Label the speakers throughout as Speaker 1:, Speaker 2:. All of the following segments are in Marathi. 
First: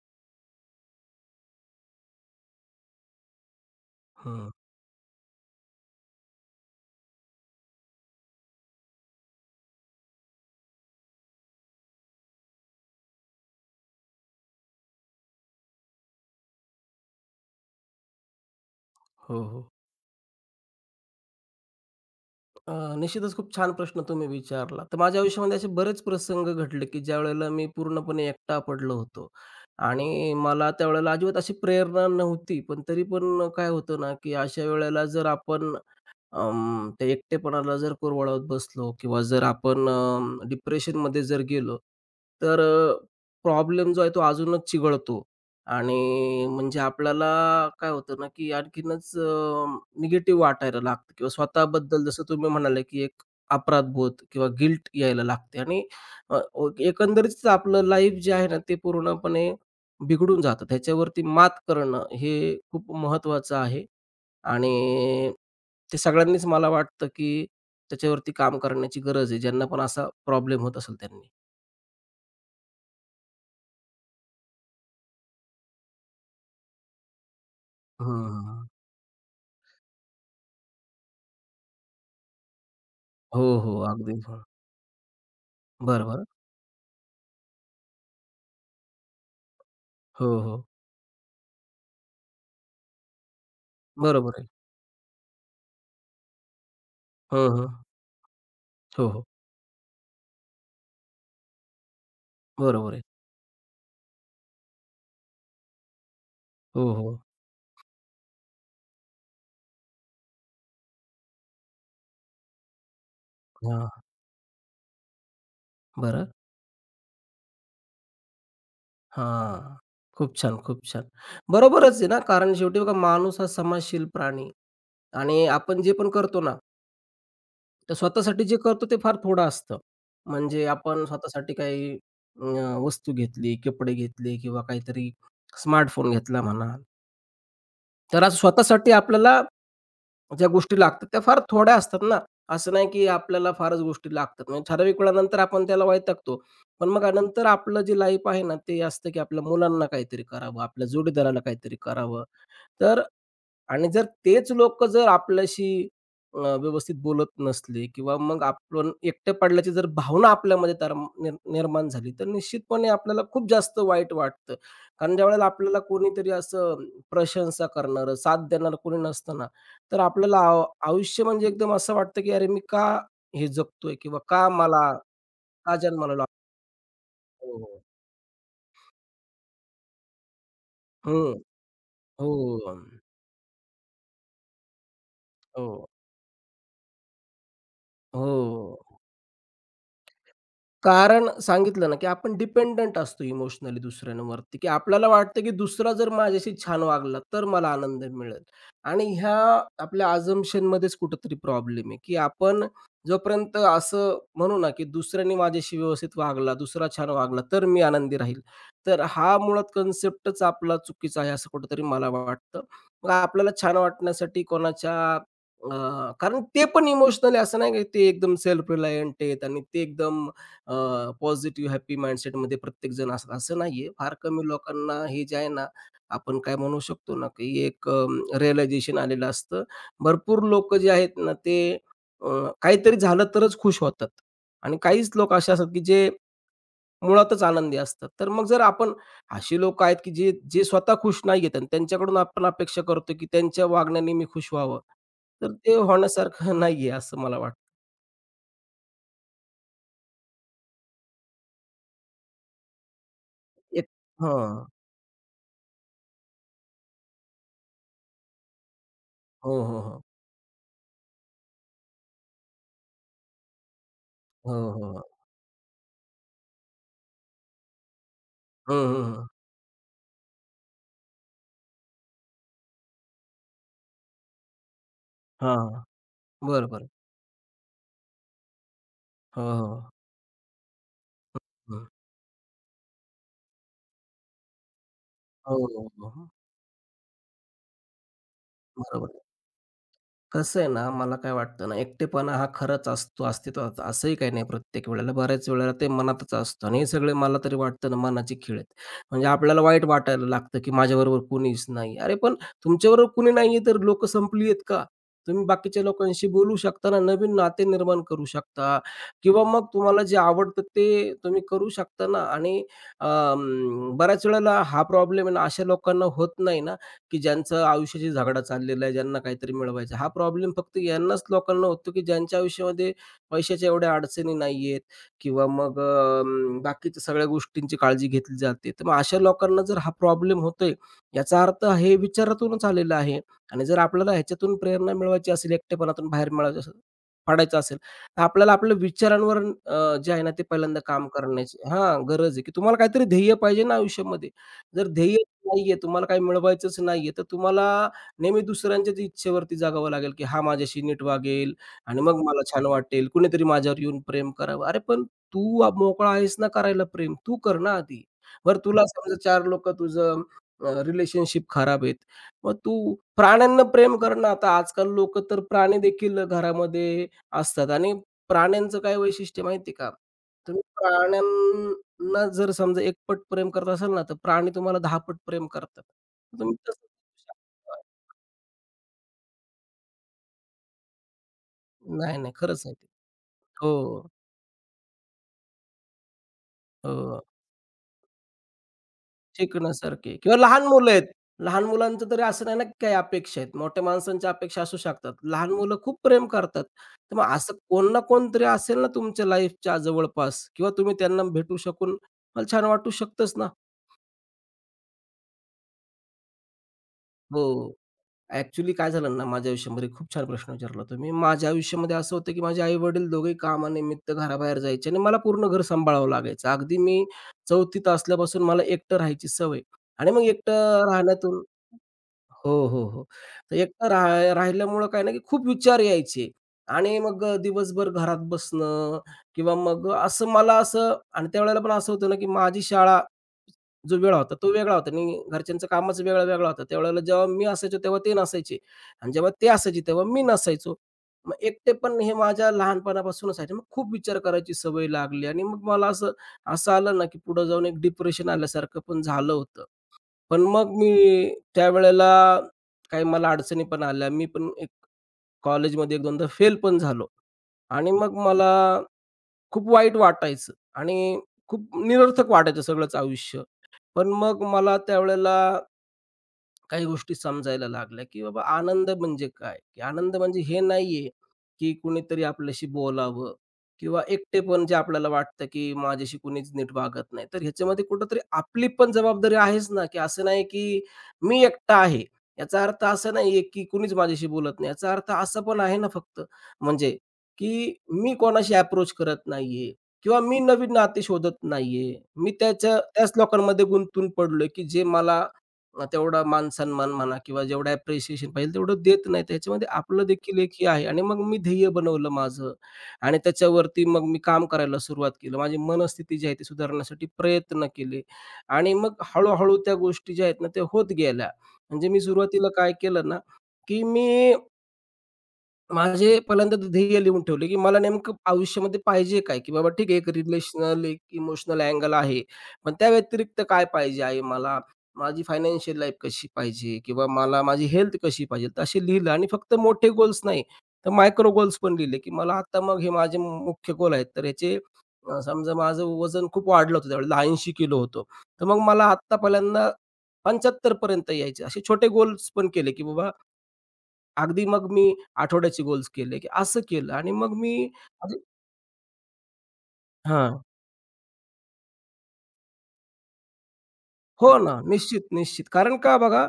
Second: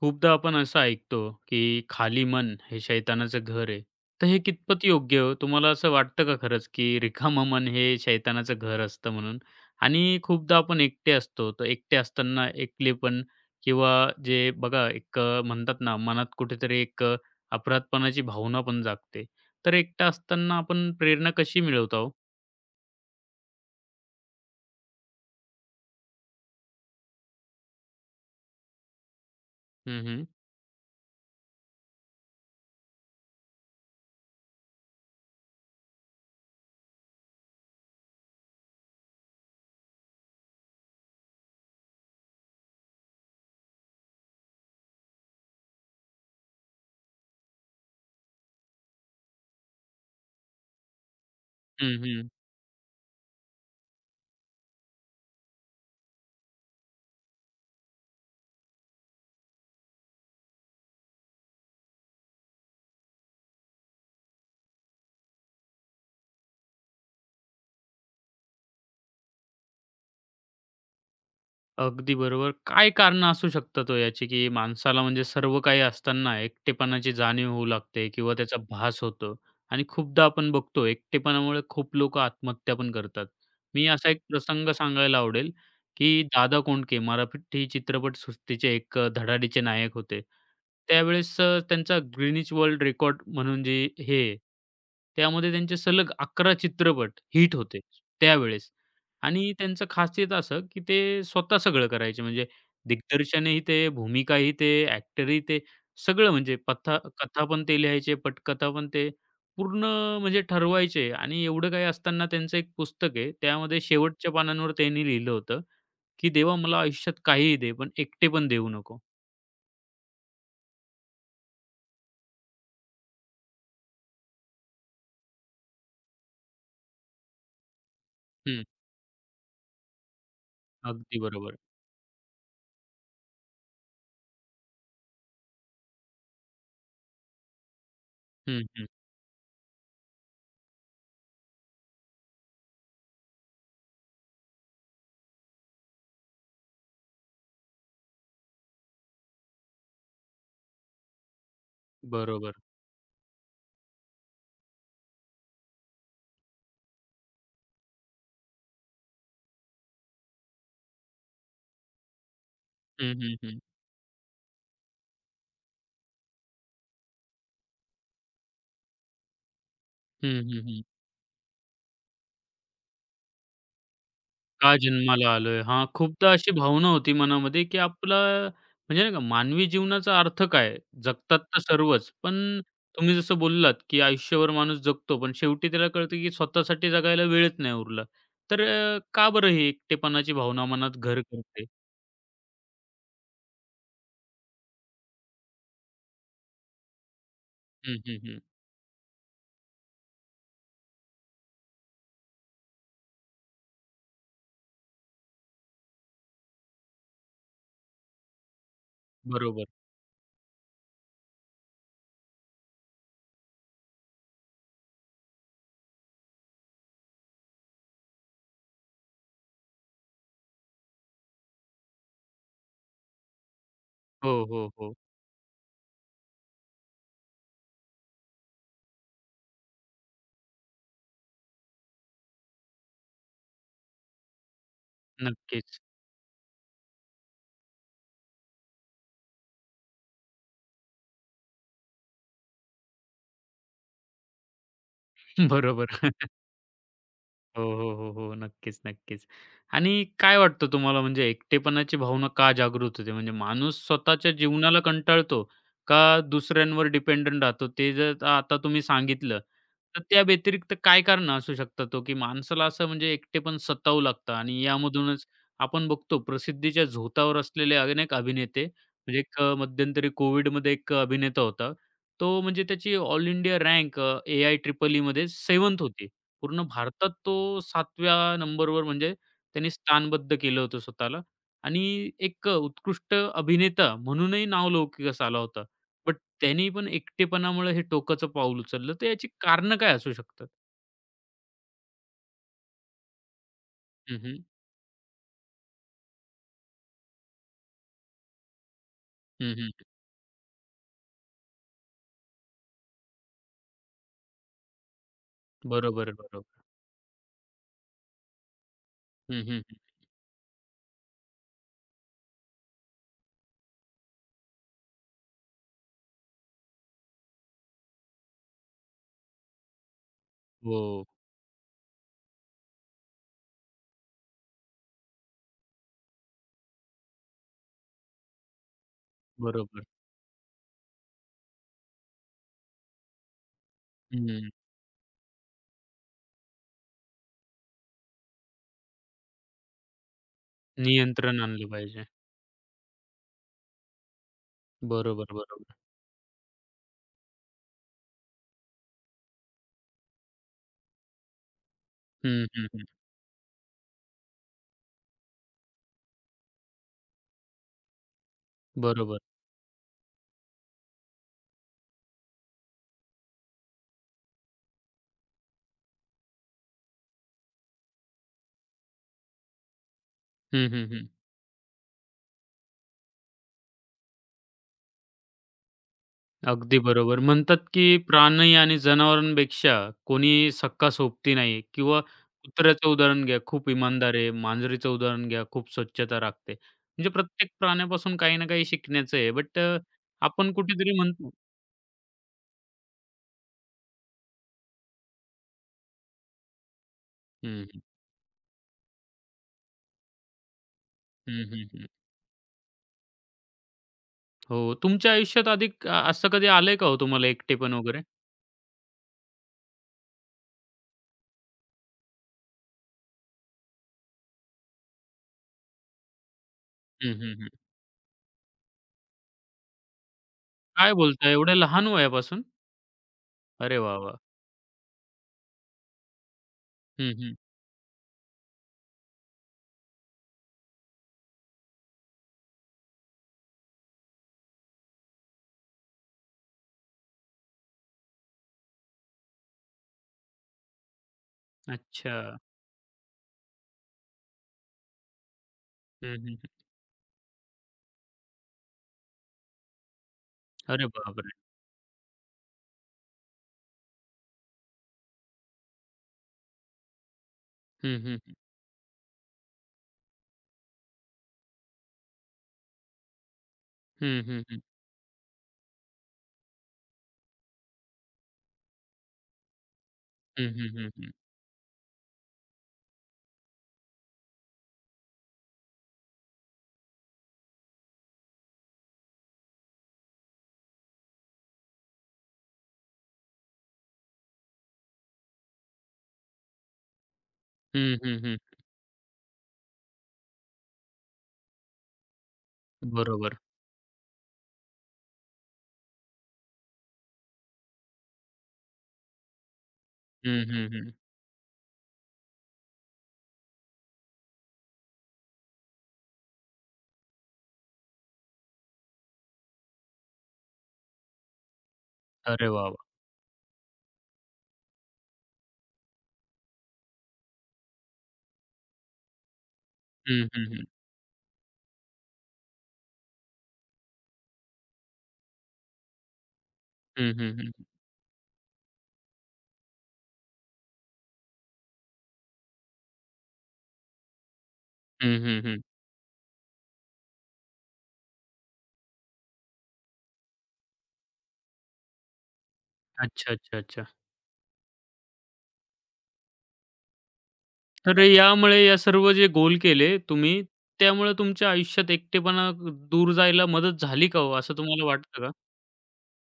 Speaker 1: खूपदा आपण असं ऐकतो, की "खाली मन हे शैतानाचं घर आहे." तर हे
Speaker 2: हं.
Speaker 1: कितपत योग्य हो? तुम्हाला असं वाटतं का खरंच, की रिकामं मन हे शैतानाचं घर असतं म्हणून? आणि खूपदा आपण एकटे असतो, तर एकटे असताना एकलेपण किंवा जे बघा एक म्हणतात ना, मनात कुठेतरी एक अपराधपणाची भावना पण जागते.
Speaker 2: हो, हो.
Speaker 1: तर एकटा असताना आपण प्रेरणा कशी मिळवता हो?
Speaker 2: निश्चितच खूप छान प्रश्न तुम्ही विचारला. तर माझ्या आयुष्यामध्ये असे बरेच प्रसंग घडले, की ज्यावेळेला मी पूर्णपणे एकटा पडलो होतो
Speaker 1: हं, हं.
Speaker 2: आणि मला त्यावेळेला अजिबात अशी प्रेरणा नव्हती. पण तरी पण काय होतं ना, की अशा वेळेला जर आपण त्या एकटेपणाला जर कुरवाळत बसलो किंवा जर आपण डिप्रेशनमध्ये जर गेलो, तर प्रॉब्लेम जो आहे तो अजूनच चिघळतो आणि म्हणजे आपल्याला काय होतं ना, की आणखीनच निगेटिव्ह वाटायला लागतं किंवा स्वतःबद्दल जसं तुम्ही म्हणाले, की एक अपराधबोध किंवा गिल्ट यायला लागते आणि अ, ओ एकंदरीतच आपलं लाईफ जे आहे ना, ते पूर्णपणे बिघडून जातं. त्याच्यावरती मात करणं हे खूप महत्त्वाचं आहे आणि ते सगळ्यांनीच मला वाटतं, की त्याच्यावरती काम करण्याची गरज आहे, ज्यांना पण असा प्रॉब्लेम होत असेल त्यांनी.
Speaker 1: अगदी बरोबर. काय कारणं असू शकतात हो याची, की माणसाला म्हणजे सर्व काही असताना एकटेपणाची जाणीव होऊ लागते किंवा त्याचा
Speaker 2: हं,
Speaker 1: भास होतो आणि खूपदा आपण बघतो एकटेपणामुळे खूप लोकं आत्महत्या पण करतात.
Speaker 2: हो, हो.
Speaker 1: मी असा
Speaker 2: अगदी.
Speaker 1: एक
Speaker 2: हं.
Speaker 1: प्रसंग सांगायला आवडेल,
Speaker 2: बरं,
Speaker 1: की
Speaker 2: बरं.
Speaker 1: दादा कोंडके मराठी चित्रपटसृष्टीचे एक धडाडीचे नायक होते.
Speaker 2: हो, हो.
Speaker 1: त्यावेळेस त्यांचा ग्रीनिच वर्ल्ड रेकॉर्ड म्हणून जे हे
Speaker 2: बरोबर
Speaker 1: आहे,
Speaker 2: आहे.
Speaker 1: त्यामध्ये त्यांचे सलग 11 चित्रपट हिट
Speaker 2: हं, हं.
Speaker 1: होते त्यावेळेस.
Speaker 2: हो, हो.
Speaker 1: आणि त्यांचं खासियत असं, की ते स्वतः सगळं करायचे. म्हणजे
Speaker 2: बरोबर आहे.
Speaker 1: दिग्दर्शनही ते, भूमिकाही ते, ॲक्टरही ते, सगळं म्हणजे
Speaker 2: हो,
Speaker 1: पथा
Speaker 2: हो.
Speaker 1: कथा पण ते लिहायचे, पटकथा पण ते पूर्ण म्हणजे ठरवायचे आणि एवढं काही असताना त्यांचं एक पुस्तक आहे. त्यामध्ये
Speaker 2: हां.
Speaker 1: शेवटच्या पानांवर त्यांनी लिहिलं होतं,
Speaker 2: बरं.
Speaker 1: की "देवा मला आयुष्यात काहीही दे, पण एकटेपण देऊ नको."
Speaker 2: हां. खूप छान, खूप छान. बरोबरच आहे ना, कारण शेवटी बघा माणूस हा समाजशील प्राणी आणि आपण जे पण करतो ना तर स्वतःसाठी जे
Speaker 1: हं.
Speaker 2: करतो ते फार थोडं असतं. म्हणजे आपण
Speaker 1: अगदी
Speaker 2: स्वतःसाठी
Speaker 1: बरोबर.
Speaker 2: काही अ, वस्तू घेतली, कपडे घेतले किंवा काहीतरी स्मार्टफोन घेतला म्हणा. तर असं
Speaker 1: हं, हं.
Speaker 2: स्वतःसाठी आपल्याला ज्या गोष्टी लागतात त्या फार थोड्या असतात ना. असं नाही की आपल्याला फारच गोष्टी लागतात. म्हणजे ठराविक वेळानंतर आपण त्याला वैतागतो. पण मग नंतर आपलं जे लाईफ आहे ना, ते असतं की आपल्या मुलांना काहीतरी करावं, आपल्या जोडीदाराला काहीतरी करावं.
Speaker 1: बरोबर.
Speaker 2: तर आणि जर तेच लोक जर आपल्याशी व्यवस्थित बोलत नसले किंवा मग आपण एकटे पडल्याची जर भावना आपल्यामध्ये तर निर्माण झाली, तर निश्चितपणे
Speaker 1: हं,
Speaker 2: आपल्याला
Speaker 1: हं,
Speaker 2: खूप
Speaker 1: हं.
Speaker 2: जास्त वाईट वाटतं. कारण ज्यावेळेला आपल्याला कोणीतरी असं प्रशंसा करणारं, साथ देणारं कोणी नसतं ना, तर आपल्याला
Speaker 1: हं,
Speaker 2: आव
Speaker 1: हं, हं.
Speaker 2: आयुष्य म्हणजे एकदम असं वाटतं, की "अरे मी का हे जगतोय?" किंवा
Speaker 1: का जन्माला आलोय?
Speaker 2: का
Speaker 1: हां,
Speaker 2: जन्माला लागलो?"
Speaker 1: खूपदा अशी भावना होती
Speaker 2: हो,
Speaker 1: मनामध्ये, की
Speaker 2: हो.
Speaker 1: आपला म्हणजे नाही का मानवी जीवनाचा अर्थ काय? जगतात तर सर्वच,
Speaker 2: हो,
Speaker 1: पण
Speaker 2: हो.
Speaker 1: तुम्ही जसं बोललात, की आयुष्यभर माणूस जगतो, पण शेवटी त्याला कळतं, की स्वतःसाठी जगायला वेळच नाही उरला.
Speaker 2: हो.
Speaker 1: तर का बरं ही एकटेपणाची भावना मनात घर
Speaker 2: कारण
Speaker 1: करते?
Speaker 2: सांगितलं ना, की आपण डिपेंडंट असतो इमोशनली दुसऱ्यांवरती, की आपल्याला वाटतं, की दुसरा जर माझ्याशी छान वागला, तर मला
Speaker 1: हं,
Speaker 2: आनंद
Speaker 1: हं, हं.
Speaker 2: मिळेल. आणि ह्या आपल्या अझम्पशनमध्येच कुठेतरी प्रॉब्लेम आहे, की आपण जोपर्यंत असं म्हणू ना, की दुसऱ्याने माझ्याशी व्यवस्थित वागला, दुसरा छान वागला, तर मी आनंदी राहील. तर हा मुळात
Speaker 1: बरोबर.
Speaker 2: कन्सेप्टच आपला चुकीचा आहे, असं कुठेतरी मला वाटतं. मग आपल्याला छान वाटण्यासाठी अ, कारण ते पण इमोशनली असं नाही, की ते एकदम सेल्फ रिलायंट आहेत आणि ते एकदम अ, पॉझिटिव्ह हॅपी माइंडसेटमध्ये प्रत्येकजण असतात असं नाहीये. फार
Speaker 1: हो,
Speaker 2: कमी
Speaker 1: हो,
Speaker 2: लोकांना
Speaker 1: हो.
Speaker 2: हे जे आहे ना, आपण काय म्हणू शकतो ना, की एक रिअलायझेशन आलेलं असतं. भरपूर लोकं जे आहेत ना, ते अ, काहीतरी झालं तरच खुश होतात आणि काहीच लोक असे असतात, की
Speaker 1: नक्कीच.
Speaker 2: जे मुळातच आनंदी असतात. तर मग जर आपण अशी लोकं आहेत, की जे जे स्वतः खुश नाहीयेत आणि त्यांच्याकडून आपण अपेक्षा करतो, की त्यांच्या वागण्याने मी खुश व्हावं. तर ते
Speaker 1: बरोबर.
Speaker 2: होण्यासारखं नाहीये असं मला वाटतं.
Speaker 1: हो, हो, हो, हो. नक्कीच, नक्कीच. आणि काय वाटतं तुम्हाला म्हणजे एकटेपणाची भावना का जागृत होते? म्हणजे माणूस
Speaker 2: एक
Speaker 1: स्वतःच्या
Speaker 2: हां.
Speaker 1: जीवनाला कंटाळतो का दुसऱ्यांवर डिपेंडंट राहतो? ते जर आता तुम्ही सांगितलं,
Speaker 2: हो, हो,
Speaker 1: तर
Speaker 2: हो.
Speaker 1: त्या व्यतिरिक्त काय कारणं असू शकतात हो, की माणसाला असं म्हणजे एकटेपण सतावू लागतं
Speaker 2: हो,
Speaker 1: आणि
Speaker 2: हो, हो.
Speaker 1: यामधूनच आपण बघतो प्रसिद्धीच्या झोतावर असलेले अनेक अभिनेते
Speaker 2: हं, हं,
Speaker 1: म्हणजे
Speaker 2: हं.
Speaker 1: एक मध्यंतरी कोव्हिडमध्ये एक अभिनेता होता. तो म्हणजे त्याची all India rank AI triple ईमध्ये 7th
Speaker 2: हां.
Speaker 1: होती. पूर्ण
Speaker 2: बरं, बरं.
Speaker 1: भारतात तो 7व्या नंबरवर म्हणजे
Speaker 2: हां,
Speaker 1: त्यांनी
Speaker 2: हां.
Speaker 1: स्थानबद्ध केलं होतं स्वतःला
Speaker 2: हं.
Speaker 1: आणि एक उत्कृष्ट अभिनेता म्हणूनही नावलौकिकच आला
Speaker 2: हो,
Speaker 1: होता.
Speaker 2: हो,
Speaker 1: बट
Speaker 2: हो.
Speaker 1: त्यांनी पण एकटेपणामुळे हे टोकाचं पाऊल उचललं, तर
Speaker 2: बरोबर.
Speaker 1: याची कारणं काय असू शकतात?
Speaker 2: कसं आहे ना, मला काय वाटतं ना, एकटेपणा हा खरंच असतो, अस्तित्वात असंही
Speaker 1: हं,
Speaker 2: काही
Speaker 1: हं.
Speaker 2: नाही प्रत्येक वेळेला. बऱ्याच वेळेला ते मनातच असतं आणि हे सगळे मला तरी वाटतं ना मनाचे खेळ आहेत. म्हणजे
Speaker 1: हं,
Speaker 2: आपल्याला
Speaker 1: हं.
Speaker 2: वाईट वाटायला लागतं, की माझ्याबरोबर कुणीच नाही. अरे पण तुमच्याबरोबर कुणी नाहीये तर लोकं संपली आहेत का? तुम्ही बाकीच्या
Speaker 1: बरोबर,
Speaker 2: लोकांशी बोलू
Speaker 1: बरोबर.
Speaker 2: शकता ना, नवीन नाते निर्माण करू शकता
Speaker 1: हं,
Speaker 2: किंवा
Speaker 1: हं.
Speaker 2: मग
Speaker 1: हं.
Speaker 2: तुम्हाला जे आवडतं ते तुम्ही करू शकता ना आणि बऱ्याच वेळेला हा प्रॉब्लेम आहे ना अशा लोकांना होत नाही ना, की ज्यांचं आयुष्याशी झगडा चाललेला आहे, ज्यांना काहीतरी मिळवायचं. हा प्रॉब्लेम फक्त
Speaker 1: हो,
Speaker 2: यांनाच लोकांना होतो, की ज्यांच्या आयुष्यामध्ये पैशाच्या एवढ्या अडचणी नाहीयेत किंवा मग बाकीच्या सगळ्या गोष्टींची काळजी घेतली जाते. तर मग अशा लोकांना जर
Speaker 1: बरोबर.
Speaker 2: हा प्रॉब्लेम होतोय, याचा अर्थ हे विचारातूनच आलेलं आहे आणि जर आपल्याला
Speaker 1: हं.
Speaker 2: ह्याच्यातून प्रेरणा मिळवायची असेल, एकटेपणातून बाहेर मिळवायचं असेल, पाडायचं असेल, तर आपल्याला आपल्या विचारांवर जे आहे ना, ते पहिल्यांदा काम
Speaker 1: नियंत्रण
Speaker 2: करण्याची
Speaker 1: आणलं
Speaker 2: हां,
Speaker 1: पाहिजे.
Speaker 2: गरज आहे, की तुम्हाला काहीतरी ध्येय पाहिजे ना आयुष्यामध्ये. जर ध्येय
Speaker 1: बरोबर,
Speaker 2: नाहीये,
Speaker 1: बरोबर.
Speaker 2: तुम्हाला काही मिळवायचंच नाहीये, तर तुम्हाला नेहमी दुसऱ्यांच्याच इच्छेवरती जगावं लागेल, की हा माझ्याशी नीट वागेल आणि मग मला
Speaker 1: हं,
Speaker 2: छान
Speaker 1: हं, हं.
Speaker 2: वाटेल, कुणीतरी माझ्यावर येऊन प्रेम करावं. अरे पण तू मोकळा आहेस ना करायला प्रेम, तू कर ना आधी. बरं तुला समजा
Speaker 1: बरोबर.
Speaker 2: 4 लोकं तुझं रिलेशनशिप खराब आहेत. मग तू प्राण्यांना प्रेम कर ना. आता आजकाल लोकं तर प्राणी देखील घरामध्ये असतात आणि प्राण्यांचं काय वैशिष्ट्य माहिती का? तुम्ही
Speaker 1: हं, हं, हं.
Speaker 2: प्राण्यां ना जर समजा एक पट प्रेम करत असाल ना, तर प्राणी तुम्हाला 10 पट प्रेम करतात. तर तुम्ही तसं
Speaker 1: अगदी
Speaker 2: करू
Speaker 1: बरोबर. म्हणतात
Speaker 2: शकता.
Speaker 1: की प्राणी आणि जनावरांपेक्षा कोणी सक्का सोबती नाही किंवा
Speaker 2: नाही, नाही. खरंच आहे ते.
Speaker 1: कुत्र्याचं उदाहरण घ्या, खूप
Speaker 2: हो,
Speaker 1: इमानदार आहे. मांजरीचं उदाहरण घ्या, खूप स्वच्छता राखते. म्हणजे
Speaker 2: हो.
Speaker 1: प्रत्येक प्राण्यापासून काही ना काही शिकण्याचं आहे. बट
Speaker 2: शिकण्यासारखी किंवा
Speaker 1: आपण
Speaker 2: लहान मुलं
Speaker 1: कुठेतरी
Speaker 2: आहेत.
Speaker 1: म्हणतो
Speaker 2: लहान मुलांचं तरी असं नाही ना, की काही अपेक्षा आहेत. मोठ्या माणसांच्या अपेक्षा असू शकतात. लहान मुलं खूप प्रेम करतात. तर मग असं
Speaker 1: हं, हं.
Speaker 2: कोण ना कोणतरी असेल ना तुमच्या लाईफच्या जवळपास किंवा तुम्ही त्यांना
Speaker 1: हं,
Speaker 2: भेटू
Speaker 1: हं,
Speaker 2: शकून मला छान वाटू शकतंच ना.
Speaker 1: हो, तुमच्या आयुष्यात अधिक असं कधी आलंय का हो तुम्हाला एकटेपण
Speaker 2: हो.
Speaker 1: वगैरे?
Speaker 2: ॲक्चुअली काय झालं ना माझ्या आयुष्यामध्ये खूप छान प्रश्न विचारला तुम्ही. माझ्या आयुष्यामध्ये असं होतं, की माझे आई-वडील दोघेही कामानिमित्त घराबाहेर जायचे आणि मला पूर्ण घर सांभाळावं लागायचं. अगदी मी
Speaker 1: हं, हं, हं.
Speaker 2: 4थीत असल्यापासून मला एकटं राहायची सवय आणि मग एकटं
Speaker 1: काय बोलताय
Speaker 2: राहण्यातून
Speaker 1: एवढ्या लहान वयापासून?
Speaker 2: हो, हो, हो. तर
Speaker 1: अरे
Speaker 2: एकटं
Speaker 1: वाह! वाह!
Speaker 2: राह राहिल्यामुळं काय ना, की खूप विचार यायचे आणि
Speaker 1: हं,
Speaker 2: मग
Speaker 1: हं.
Speaker 2: दिवसभर घरात बसणं किंवा मग असं मला असं आणि त्यावेळेला पण असं होतं ना, की माझी शाळा जो वेळ होता तो वेगळा होता आणि घरच्यांचं कामच वेगळा-वेगळा होता. त्यावेळेला जेव्हा मी असायचो तेव्हा ते नसायचे आणि जेव्हा ते असायचे तेव्हा मी नसायचो. मग एकटेपण हे
Speaker 1: अच्छा.
Speaker 2: माझ्या लहानपणापासूनच आहे. मग खूप विचार करायची सवय लागली आणि मग मला
Speaker 1: हं,
Speaker 2: असं
Speaker 1: हं, हं.
Speaker 2: असं आलं ना, की पुढे जाऊन एक डिप्रेशन आल्यासारखं पण झालं होतं. पण मग
Speaker 1: अरे
Speaker 2: मी
Speaker 1: बापरे!
Speaker 2: त्यावेळेला काही मला अडचणी पण आल्या. मी पण एक कॉलेजमध्ये 1-2दा फेल पण झालो आणि
Speaker 1: हं,
Speaker 2: मग
Speaker 1: हं, हं.
Speaker 2: मला खूप वाईट वाटायचं आणि खूप निरर्थक वाटायचं सगळंच आयुष्य. पण
Speaker 1: हं,
Speaker 2: मग
Speaker 1: हं, हं.
Speaker 2: मला त्यावेळेला काही गोष्टी समजायला लागल्या, की बाबा आनंद म्हणजे काय? की आनंद म्हणजे
Speaker 1: हं,
Speaker 2: हे
Speaker 1: हं,
Speaker 2: नाहीये,
Speaker 1: हं,
Speaker 2: की कुणीतरी आपल्याशी बोलावं किंवा एकटेपण जे आपल्याला वाटतं, की माझ्याशी कुणीच नीट वागत नाही. तर ह्याच्यामध्ये कुठेतरी आपली पण जबाबदारी आहेच ना, की असं नाही, की मी एकटा आहे. याचा अर्थ असा नाहीये, की कुणीच माझ्याशी बोलत नाही. याचा अर्थ असा पण आहे ना फक्त म्हणजे, की
Speaker 1: हं,
Speaker 2: मी
Speaker 1: हं, हं.
Speaker 2: कोणाशी अप्रोच करत नाहीये किंवा मी नवीन नाते शोधत नाहीये. मी त्याच्या त्याच
Speaker 1: बरोबर.
Speaker 2: लोकांमध्ये गुंतून पडलोय, की जे मला तेवढा मान-सन्मान म्हणा किंवा जेवढं ॲप्रिसिएशन पाहिजे तेवढं देत नाही. त्याच्यामध्ये आपलं देखील
Speaker 1: हं,
Speaker 2: एक हे
Speaker 1: हं,
Speaker 2: आहे
Speaker 1: हं.
Speaker 2: आणि मग मी ध्येय बनवलं माझं आणि त्याच्यावरती मग मी काम करायला सुरुवात केलं. माझी मनस्थिती जी आहे ती सुधारण्यासाठी प्रयत्न केले आणि मग हळू त्या गोष्टी ज्या आहेत ना, त्या होत गेल्या. म्हणजे मी सुरुवातीला
Speaker 1: अरे वाह,
Speaker 2: काय
Speaker 1: वाह!
Speaker 2: केलं ना, की मी माझे पहिल्यांदा ध्येय लिहून ठेवले, की मला नेमकं आयुष्यामध्ये पाहिजे काय? की बाबा ठीक आहे, एक
Speaker 1: हं, हं, हं.
Speaker 2: रिलेशनल, एक इमोशनल अँगल आहे. पण त्या व्यतिरिक्त काय पाहिजे आहे मला? माझी फायनान्शियल लाईफ कशी पाहिजे? किंवा
Speaker 1: हं, हं,
Speaker 2: मला
Speaker 1: हं.
Speaker 2: माझी हेल्थ कशी पाहिजे? तर असे लिहिलं आणि फक्त मोठे गोल्स नाही, तर मायक्रो गोल्स पण लिहिले, की मला आता मग हे माझे मुख्य गोल आहेत. तर याचे
Speaker 1: हं, हं,
Speaker 2: समजा
Speaker 1: हं.
Speaker 2: माझं वजन खूप वाढलं होतं त्यावेळेला 80 किलो होतो. तर मग मला आत्ता पहिल्यांदा 75 पर्यंत यायचे. असे छोटे गोल्स पण केले, की बाबा
Speaker 1: अच्छा, अच्छा, अच्छा.
Speaker 2: अगदी मग मी आठवड्याचे गोल्स केले, की असं केलं आणि मग मी
Speaker 1: तर
Speaker 2: म्हणजे
Speaker 1: यामुळे या सर्व जे गोल केले
Speaker 2: हां.
Speaker 1: तुम्ही, त्यामुळे तुमच्या आयुष्यात एकटेपणा दूर जायला मदत झाली का हो,
Speaker 2: हो
Speaker 1: असं
Speaker 2: ना.
Speaker 1: तुम्हाला
Speaker 2: निश्चित,
Speaker 1: वाटतं का?
Speaker 2: निश्चित. कारण का बघा,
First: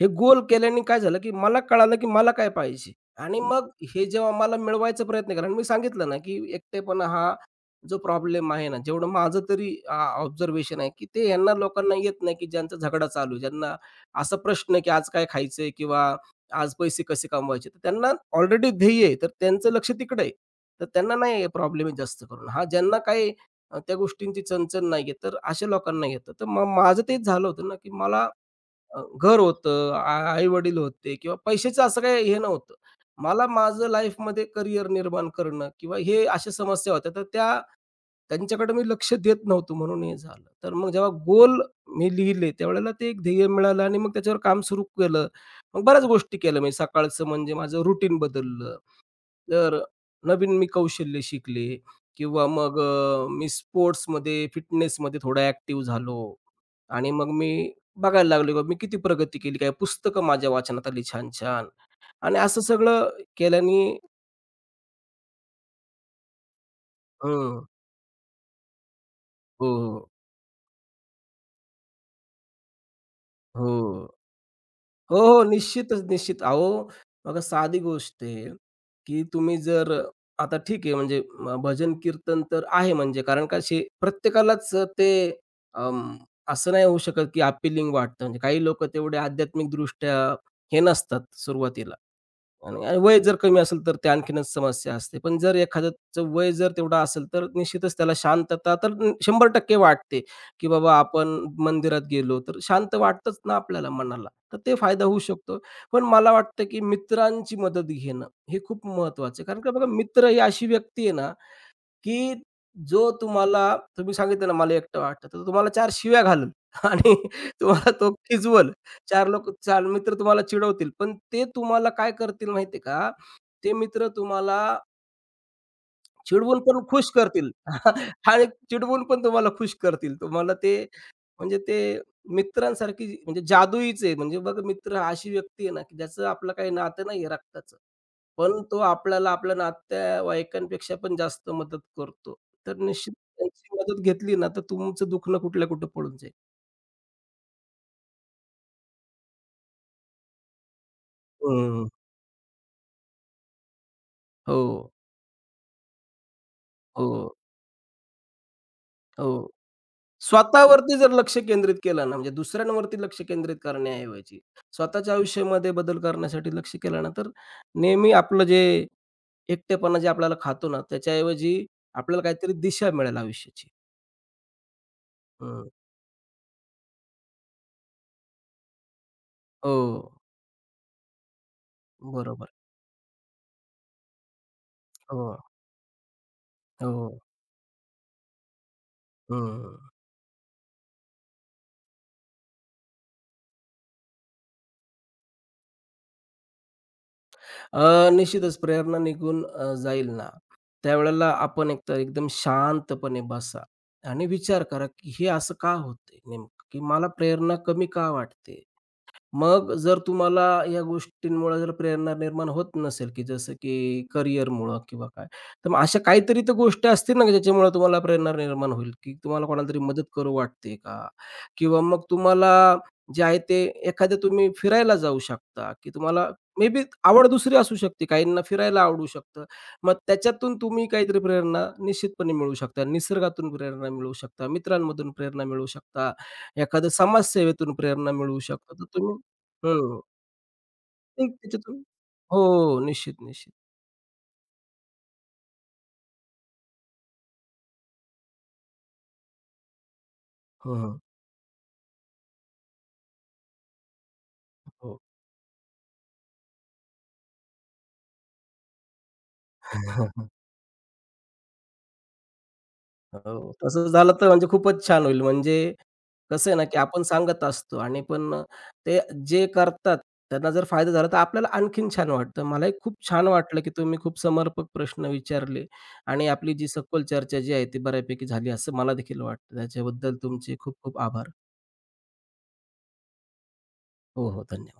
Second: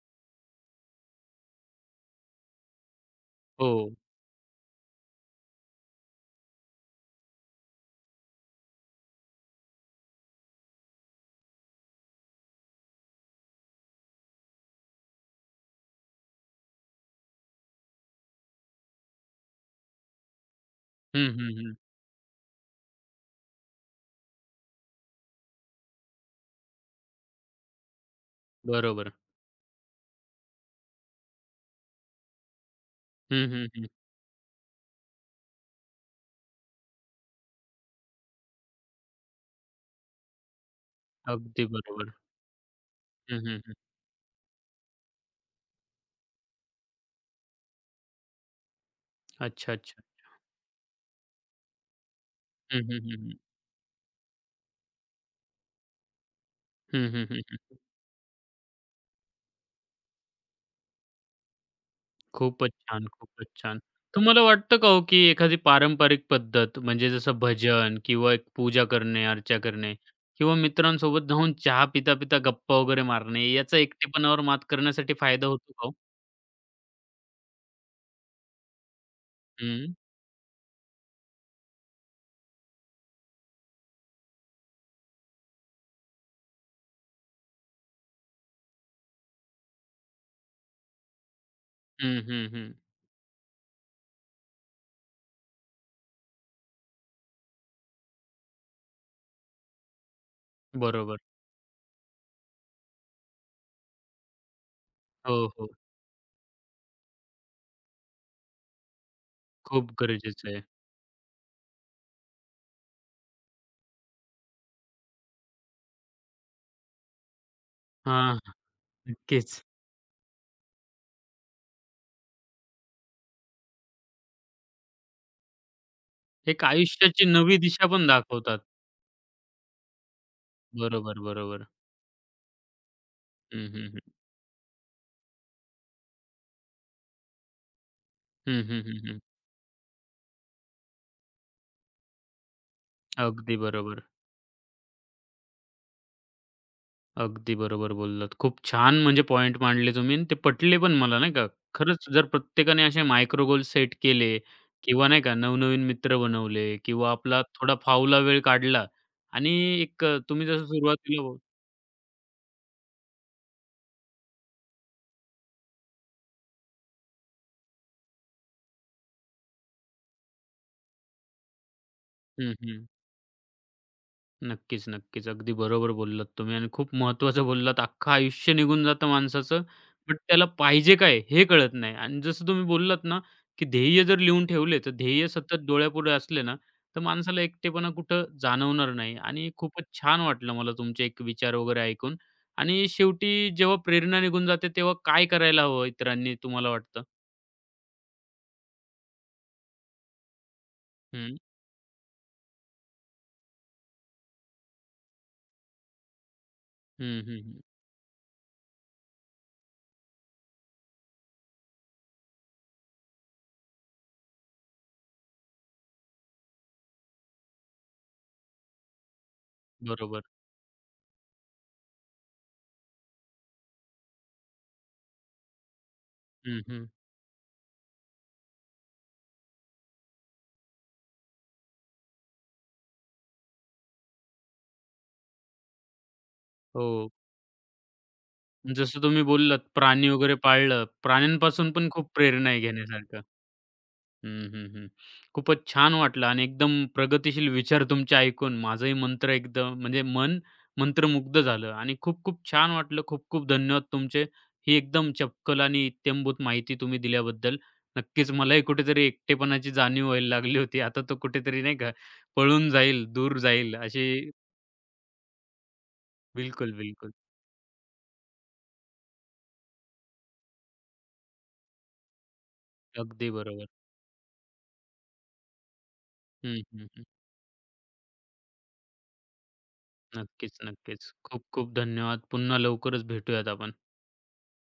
Speaker 2: हे गोल केल्याने काय झालं, की मला कळालं, की मला काय पाहिजे आणि मग
Speaker 1: हो.
Speaker 2: हे जेव्हा मला मिळवायचा प्रयत्न केला मी सांगितलं ना, की एकटेपणा हा जो प्रॉब्लेम आहे ना, जेवढं माझं तरी ऑब्झर्वेशन आहे, की ते ह्यांना लोकांना येत नाही, की ज्यांचा झगडा चालू आहे, ज्यांना असा प्रश्न आहे, की आज काय खायचंय किंवा आज पैसे कसे कमवायचे? तर त्यांना ऑलरेडी ध्येय आहे, तर त्यांचं लक्ष तिकडे आहे. तर त्यांना
Speaker 1: हं,
Speaker 2: नाही
Speaker 1: हं, हं.
Speaker 2: प्रॉब्लेम जास्त करून. हां, ज्यांना काही त्या गोष्टींची चणचण नाही आहे, तर अशा लोकांना घेतं. तर मग माझं तेच झालं होतं ना, की मला
Speaker 1: बरोबर.
Speaker 2: घर होतं, आई-वडील होते किंवा पैशाचं असं काही हे नव्हतं. मला
Speaker 1: हं, हं, हं.
Speaker 2: माझं लाईफमध्ये करियर निर्माण करणं किंवा हे अशा समस्या होत्या, तर त्या त्यांच्याकडे मी लक्ष देत नव्हतो म्हणून हे झालं. तर मग जेव्हा गोल
Speaker 1: अगदी
Speaker 2: मी
Speaker 1: बरोबर.
Speaker 2: लिहिले, त्यावेळेला ते एक
Speaker 1: हं,
Speaker 2: ध्येय
Speaker 1: हं, हं.
Speaker 2: मिळालं आणि मग त्याच्यावर काम सुरू केलं. मग बऱ्याच गोष्टी केल्या मी. सकाळचं म्हणजे माझं रुटीन बदललं.
Speaker 1: अच्छा,
Speaker 2: तर
Speaker 1: अच्छा.
Speaker 2: नवीन मी कौशल्य शिकले किंवा मग
Speaker 1: हं, हं, हं, हं.
Speaker 2: मी स्पोर्ट्समध्ये, फिटनेसमध्ये थोडा ॲक्टिव्ह झालो
Speaker 1: हं,
Speaker 2: आणि
Speaker 1: हं,
Speaker 2: मग मी
Speaker 1: हं.
Speaker 2: बघायला लागलो की मी किती प्रगती केली, काय पुस्तकं माझ्या वाचनात आली छान-छान आणि असं
Speaker 1: खूपच छान,
Speaker 2: सगळं
Speaker 1: खूपच छान.
Speaker 2: केल्याने
Speaker 1: तुम्हाला वाटतं का हो, की एखादी पारंपरिक पद्धत म्हणजे जसं
Speaker 2: हं.
Speaker 1: भजन किंवा एक पूजा करणे, अर्चा
Speaker 2: हो,
Speaker 1: करणे
Speaker 2: हो.
Speaker 1: किंवा मित्रांसोबत जाऊन चहा पिता-पिता गप्पा वगैरे मारणे,
Speaker 2: हो.
Speaker 1: याचा एकटेपणावर मात करण्यासाठी
Speaker 2: हो, हो.
Speaker 1: फायदा होतो का हो?
Speaker 2: निश्चितच, निश्चित. अहो, बघा साधी गोष्ट आहे, की तुम्ही जर
Speaker 1: हं,
Speaker 2: आता ठीक आहे म्हणजे भजन कीर्तन तर आहे म्हणजे कारण का असे प्रत्येकालाच ते अं, असं नाही होऊ शकत, की अपीलिंग वाटतं. म्हणजे काही लोकं तेवढे आध्यात्मिकदृष्ट्या हे नसतात सुरुवातीला.
Speaker 1: हं, हं, हं.
Speaker 2: आणि आणि वय जर कमी असेल तर ते आणखीनच समस्या असते. पण जर एखाद्याचं वय जर तेवढं असेल, तर निश्चितच त्याला शांतता तर टक्के वाटते, की बाबा
Speaker 1: बरोबर.
Speaker 2: आपण मंदिरात गेलो, तर शांत वाटतंच ना आपल्याला मनाला. तर ते फायदा होऊ
Speaker 1: हो,
Speaker 2: शकतो.
Speaker 1: हो.
Speaker 2: पण मला वाटतं, की मित्रांची मदत घेणं हे खूप महत्त्वाचं आहे. कारण का बघा
Speaker 1: खूप
Speaker 2: मित्र ही
Speaker 1: गरजेचं आहे.
Speaker 2: अशी व्यक्ती आहे ना, की जो तुम्हाला तुम्ही सांगितलं ना, मला एकटं वाटतं, तर तो तुम्हाला 4 शिव्या घालेल आणि तुम्हाला तो
Speaker 1: हां,
Speaker 2: खिजवल. चार लोकं
Speaker 1: नक्कीच.
Speaker 2: 4 मित्र तुम्हाला चिडवतील, पण ते तुम्हाला काय करतील माहिती का? ते मित्र तुम्हाला चिडवून
Speaker 1: एक
Speaker 2: पण खुश
Speaker 1: आयुष्याची
Speaker 2: करतील
Speaker 1: नवी दिशा पण
Speaker 2: आणि
Speaker 1: दाखवतात.
Speaker 2: चिडवून पण तुम्हाला खुश करतील. तुम्हाला ते
Speaker 1: बरोबर,
Speaker 2: म्हणजे
Speaker 1: बरोबर.
Speaker 2: ते मित्रांसारखी जी- म्हणजे
Speaker 1: हं, हं, हं.
Speaker 2: जादुईच आहे. म्हणजे बघा मित्र हा अशी व्यक्ती आहे ना, की ज्याचं आपलं काही नातं नाही रक्ताचं. पण
Speaker 1: हं,
Speaker 2: तो
Speaker 1: हं, हं, हं.
Speaker 2: आपल्याला आपल्या नातेवाईकांपेक्षा पण जास्त मदत करतो. तर निश्चित
Speaker 1: अगदी
Speaker 2: त्यांची मदत
Speaker 1: बरोबर.
Speaker 2: घेतली ना, तर तुमचं दुखणं कुठल्या कुठं पळून जाईल.
Speaker 1: अगदी बरोबर बोललात. खूप छान म्हणजे पॉइंट मांडले तुम्ही आणि ते पटले पण मला नाही का.
Speaker 2: हं.
Speaker 1: खरंच जर प्रत्येकाने असे मायक्रो गोल सेट केले
Speaker 2: हो,
Speaker 1: किंवा नाही का नवनवीन मित्र बनवले किंवा
Speaker 2: हो,
Speaker 1: आपला थोडा फावला वेळ काढला
Speaker 2: हो.
Speaker 1: आणि एक तुम्ही जसं
Speaker 2: स्वतःवरती जर
Speaker 1: सुरुवातीला
Speaker 2: लक्ष केंद्रित केलं ना, म्हणजे दुसऱ्यांवरती लक्ष केंद्रित करण्याऐवजी स्वतःच्या आयुष्यामध्ये बदल करण्यासाठी लक्ष केलं ना, तर नेहमी आपलं जे एकटेपणा जे आपल्याला खातो ना, त्याच्याऐवजी आपल्याला काहीतरी
Speaker 1: हं, हं.
Speaker 2: दिशा मिळेल आयुष्याची.
Speaker 1: नक्कीच, नक्कीच. अगदी
Speaker 2: हं.
Speaker 1: बरोबर बोललात तुम्ही आणि खूप महत्त्वाचं बोललात. अख्खं आयुष्य निघून जातं माणसाचं, बट
Speaker 2: हो.
Speaker 1: त्याला पाहिजे काय हे कळत नाही. आणि जसं
Speaker 2: बरोबर.
Speaker 1: तुम्ही बोललात ना, की ध्येय जर लिहून ठेवले, तर ध्येय
Speaker 2: हो,
Speaker 1: सतत डोळ्यापुढे असले ना, तर
Speaker 2: हो.
Speaker 1: माणसाला एकटेपणा कुठं जाणवणार नाही. आणि
Speaker 2: हं.
Speaker 1: खूपच छान वाटलं मला तुमचे एक विचार वगैरे ऐकून. आणि शेवटी जेव्हा प्रेरणा निघून जाते, तेव्हा काय करायला हवं इतरांनी तुम्हाला वाटतं?
Speaker 2: निश्चितच प्रेरणा निघून जाईल ना, त्यावेळेला
Speaker 1: हं.
Speaker 2: आपण एकतर एकदम शांतपणे बसा आणि विचार करा, की हे असं का होते नेमकं? की मला
Speaker 1: हं, हं,
Speaker 2: प्रेरणा
Speaker 1: हं.
Speaker 2: कमी का वाटते? मग जर तुम्हाला या गोष्टींमुळे जर प्रेरणा निर्माण होत नसेल, की जसं की करिअरमुळं किंवा काय, तर मग अशा काहीतरी तर गोष्टी असतील ना, की ज्याच्यामुळे तुम्हाला प्रेरणा निर्माण होईल, की तुम्हाला कोणाला तरी मदत
Speaker 1: बरोबर.
Speaker 2: करू वाटते का? किंवा मग तुम्हाला जे आहे ते एखाद्या तुम्ही फिरायला जाऊ शकता, की तुम्हाला
Speaker 1: हं,
Speaker 2: मे बी
Speaker 1: हं.
Speaker 2: आवड दुसरी असू शकते. काहींना फिरायला आवडू शकतं. मग त्याच्यातून तुम्ही काहीतरी प्रेरणा निश्चितपणे मिळवू शकता. निसर्गातून प्रेरणा मिळवू शकता, मित्रांमधून प्रेरणा मिळवू शकता, एखाद्या
Speaker 1: हो.
Speaker 2: समाजसेवेतून प्रेरणा मिळवू शकता. तर
Speaker 1: जसं
Speaker 2: तुम्ही
Speaker 1: तुम्ही बोललात,
Speaker 2: हो, हो.
Speaker 1: प्राणी वगैरे पाळलं.
Speaker 2: नाही
Speaker 1: प्राण्यांपासून
Speaker 2: त्याच्यातून
Speaker 1: पण खूप
Speaker 2: हो,
Speaker 1: प्रेरणा आहे
Speaker 2: निश्चित,
Speaker 1: घेण्यासारखं.
Speaker 2: निश्चित.
Speaker 1: हं, हं, हं. खूपच छान वाटलं आणि एकदम प्रगतिशील विचार तुमचे ऐकून माझंही मंत्र एकदम म्हणजे मन
Speaker 2: हं, हं.
Speaker 1: मंत्रमुग्ध झालं आणि खूप खूप छान वाटलं. खूप खूप धन्यवाद तुमचे. ही
Speaker 2: हो.
Speaker 1: एकदम चपकल आणि इत्यंभूत माहिती तुम्ही दिल्याबद्दल. नक्कीच मलाही कुठेतरी एकटेपणाची जाणीव व्हायला लागली होती. आता तो कुठेतरी नाही का पळून जाईल, दूर
Speaker 2: हो,
Speaker 1: जाईल
Speaker 2: तसं झालं तर
Speaker 1: अशी
Speaker 2: म्हणजे खूपच छान होईल. म्हणजे कसं आहे ना,
Speaker 1: बिलकुल,
Speaker 2: की आपण
Speaker 1: बिलकुल.
Speaker 2: सांगत असतो आणि पण ते जे करतात त्यांना जर फायदा झाला तर आपल्याला आणखीन छान वाटतं. मलाही खूप छान
Speaker 1: अगदी
Speaker 2: वाटलं,
Speaker 1: बरोबर.
Speaker 2: की तुम्ही खूप समर्पक प्रश्न विचारले आणि आपली
Speaker 1: हं,
Speaker 2: जी सखोल
Speaker 1: हं.
Speaker 2: चर्चा जी आहे ती बऱ्यापैकी झाली असं मला देखील वाटतं. त्याच्याबद्दल
Speaker 1: नक्कीच,
Speaker 2: तुमचे खूप खूप
Speaker 1: नक्कीच.
Speaker 2: आभार.
Speaker 1: खूप खूप धन्यवाद. पुन्हा लवकरच भेटूयात आपण.
Speaker 2: हो, हो. धन्यवाद.